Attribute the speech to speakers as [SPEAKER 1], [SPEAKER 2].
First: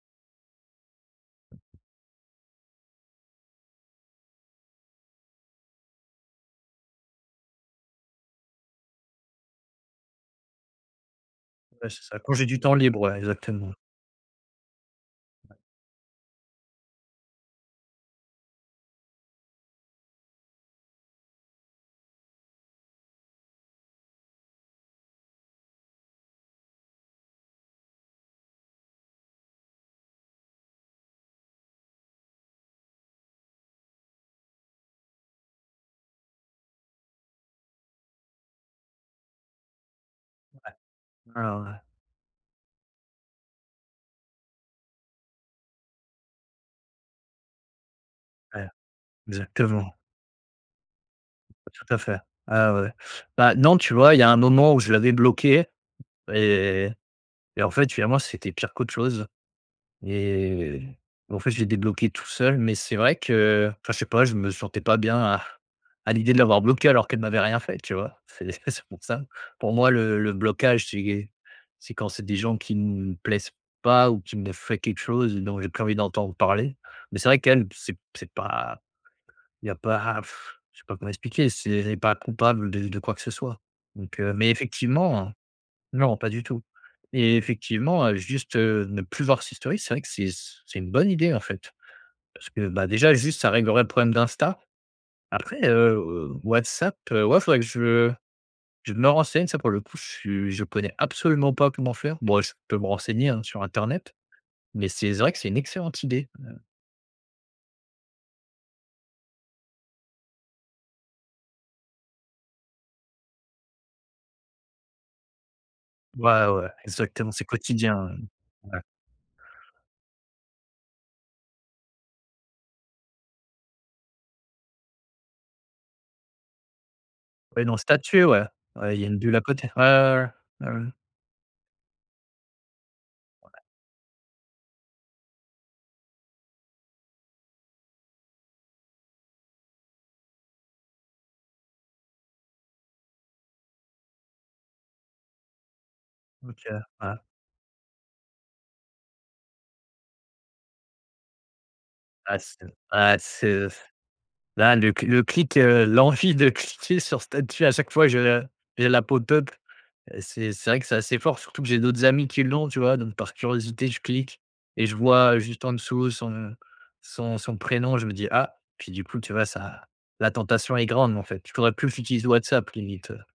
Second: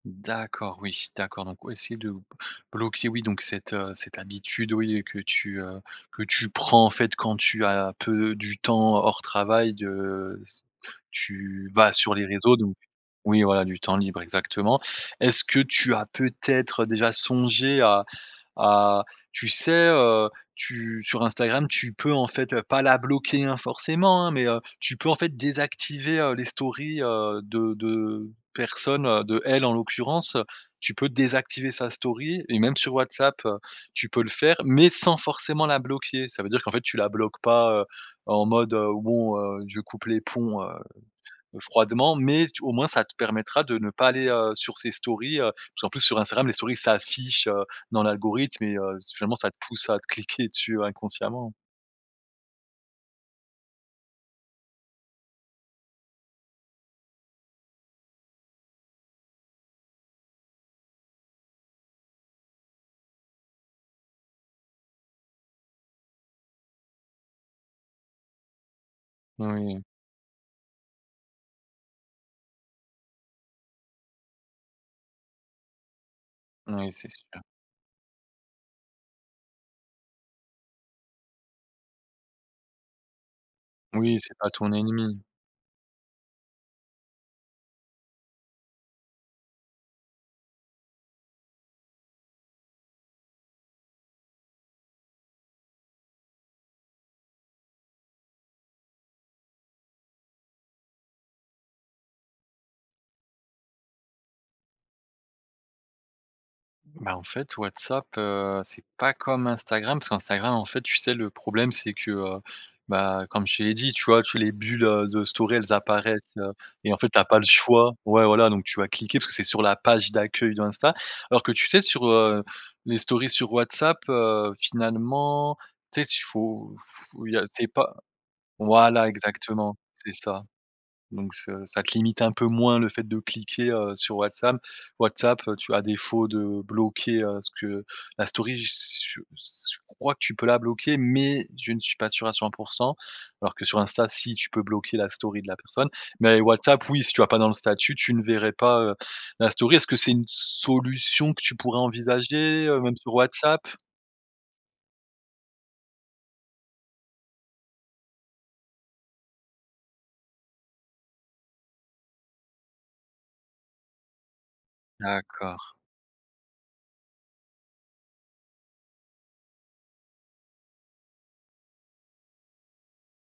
[SPEAKER 1] D'accord. Oui d'accord, donc oui si de b bloquer oui donc cette, heu, cette habitude oui, heu, que tu, heu, que tu prends en fait quand tu as peu du temps hors travail de s tu
[SPEAKER 2] Ouais
[SPEAKER 1] vas
[SPEAKER 2] c'est
[SPEAKER 1] sur
[SPEAKER 2] ça.
[SPEAKER 1] les
[SPEAKER 2] Quand j'ai
[SPEAKER 1] réseaux
[SPEAKER 2] du temps
[SPEAKER 1] donc
[SPEAKER 2] libre, ouais,
[SPEAKER 1] oui, voilà,
[SPEAKER 2] exactement.
[SPEAKER 1] du temps libre exactement. Est-ce
[SPEAKER 2] Ouais.
[SPEAKER 1] que tu as peut-être déjà songé à à tu sais, heu, tu sur Instagram tu peux en fait, heu, pas la bloquer, hein, forcément, hein, mais, heu, tu peux en fait désactiver, heu, les stories, heu, de de personnes, heu, d'elle en l'occurrence. Tu peux désactiver sa story, et même sur WhatsApp, heu, tu peux le faire mais sans forcément la bloquer. Ça veut dire qu'en fait tu la bloques pas, heu, en mode, heu, bon, heu, je coupe les ponts,
[SPEAKER 2] Ouais.
[SPEAKER 1] heu,
[SPEAKER 2] Ouais,
[SPEAKER 1] heu,
[SPEAKER 2] ouais, ouais.
[SPEAKER 1] froidement, mais tu au moins ça te permettra de ne pas aller, heu, sur ses stories, heu. Parce qu'en plus sur Instagram les stories, s'affichent, heu, dans l'algorithme
[SPEAKER 2] Ouais.
[SPEAKER 1] et heu, s finalement ça te pousse
[SPEAKER 2] Exactement.
[SPEAKER 1] à cliquer dessus inconsciemment.
[SPEAKER 2] Tout à fait. Ah ouais. Bah, non, tu vois? Il y a un moment où je l'avais bloquée et et en fait, finalement, c'était pire qu'autre chose et et en fait, je l'ai débloquée tout seul. Mais c'est vrai que enfin je sais pas, je me sentais pas bien à à l'idée de l'avoir bloquée alors qu'elle m'avait rien fait, tu vois? C'est c'est c'est pour ça. Pour
[SPEAKER 1] Oui.
[SPEAKER 2] moi, le le blocage, c'est est c'est quand c'est des gens qui nous plaisent pas ou qui m'aient fait quelque chose dont j'ai plus envie d'entendre parler.
[SPEAKER 1] Oui, c'est
[SPEAKER 2] Mais c'est vrai
[SPEAKER 1] sûr.
[SPEAKER 2] qu'elle p c'est c'est pas il y a pas ah, je sais comment expliquer, c'est elle est pas coupable de de quoi que ce soit.
[SPEAKER 1] Oui,
[SPEAKER 2] Donc, heu.
[SPEAKER 1] c'est pas
[SPEAKER 2] Mais
[SPEAKER 1] ton ennemie.
[SPEAKER 2] effectivement. Non, pas du tout et effectivement, heu, juste, heu, ne plus voir ses stories, c'est vrai que c'est c c'est une bonne idée en fait. Parce que, bah, déjà juste ça réglerait le problème d'Instagram. Après, heu, heu, WhatsApp, heu, ouais faudrait que je je me renseigne. Ça pour le coup, je suis je connais absolument pas comment faire. Bon, eh, je peux me renseigner, hein, sur internet. Mais c'est vrai que c'est une excellente idée. Ouais.
[SPEAKER 1] Bah en fait WhatsApp, heu, c'est pas comme Instagram, parce qu'Instagram en fait tu sais le problème c'est que, heu, bah, comme je te l'ai dit, tu vois? Tu les bulles, heu, de stories elles apparaissent,
[SPEAKER 2] Ouais,
[SPEAKER 1] heu
[SPEAKER 2] ouais,
[SPEAKER 1] et en fait tu as
[SPEAKER 2] exactement,
[SPEAKER 1] pas
[SPEAKER 2] c'est
[SPEAKER 1] le choix,
[SPEAKER 2] quotidien,
[SPEAKER 1] ouais
[SPEAKER 2] mmh.
[SPEAKER 1] voilà donc tu
[SPEAKER 2] Ouais
[SPEAKER 1] vas cliquer parce que c'est sur la page d'accueil d'Instagram. Alors que tu sais sur, heu, les stories, sur WhatsApp, heu, finalement, tu sais t il faut il y a
[SPEAKER 2] Ouais,
[SPEAKER 1] c'est
[SPEAKER 2] dans
[SPEAKER 1] pas
[SPEAKER 2] statuts, ouais. Ouais, il y a
[SPEAKER 1] voilà
[SPEAKER 2] une bulle à côté.
[SPEAKER 1] exactement
[SPEAKER 2] Ouais,
[SPEAKER 1] c'est
[SPEAKER 2] ouais,
[SPEAKER 1] ça.
[SPEAKER 2] ouais. Ouais, ouais.
[SPEAKER 1] Donc çe ça te limite un peu moins le fait de
[SPEAKER 2] Ouais.
[SPEAKER 1] cliquer, heu, sur WhatsApp. WhatsApp, heu, tu à défaut de bloquer, heu, ce que la story j s j s je crois que tu peux la bloquer mais je ne suis pas sûr à 100 %. Alors que sur Instagram si, tu peux bloquer la story de la personne. Mais
[SPEAKER 2] OK,
[SPEAKER 1] WhatsApp oui, si
[SPEAKER 2] ah.
[SPEAKER 1] tu vas pas dans le statut, tu ne verrais pas, heu, la story, est-ce que c'est une solution que tu pourrais
[SPEAKER 2] Ah c'est
[SPEAKER 1] envisager? Heu, même sur
[SPEAKER 2] ah c'est,
[SPEAKER 1] WhatsApp?
[SPEAKER 2] heu, s là le cl le clic, heu, l'envie de cliquer sur statut à chaque fois, je le j'ai l'app au top. Heu, c'est c'est vrai que c'est assez fort, surtout que j'ai d'autres amis qui l'ont tu vois? Donc par curiosité, je clique et je vois, heu, juste
[SPEAKER 1] D'accord.
[SPEAKER 2] en-dessous son son son prénom. Je me dis: «Ah» puis du coup, tu vois? Ça la tentation est grande en fait, je devrais plus que j'utilise WhatsApp limite, heu.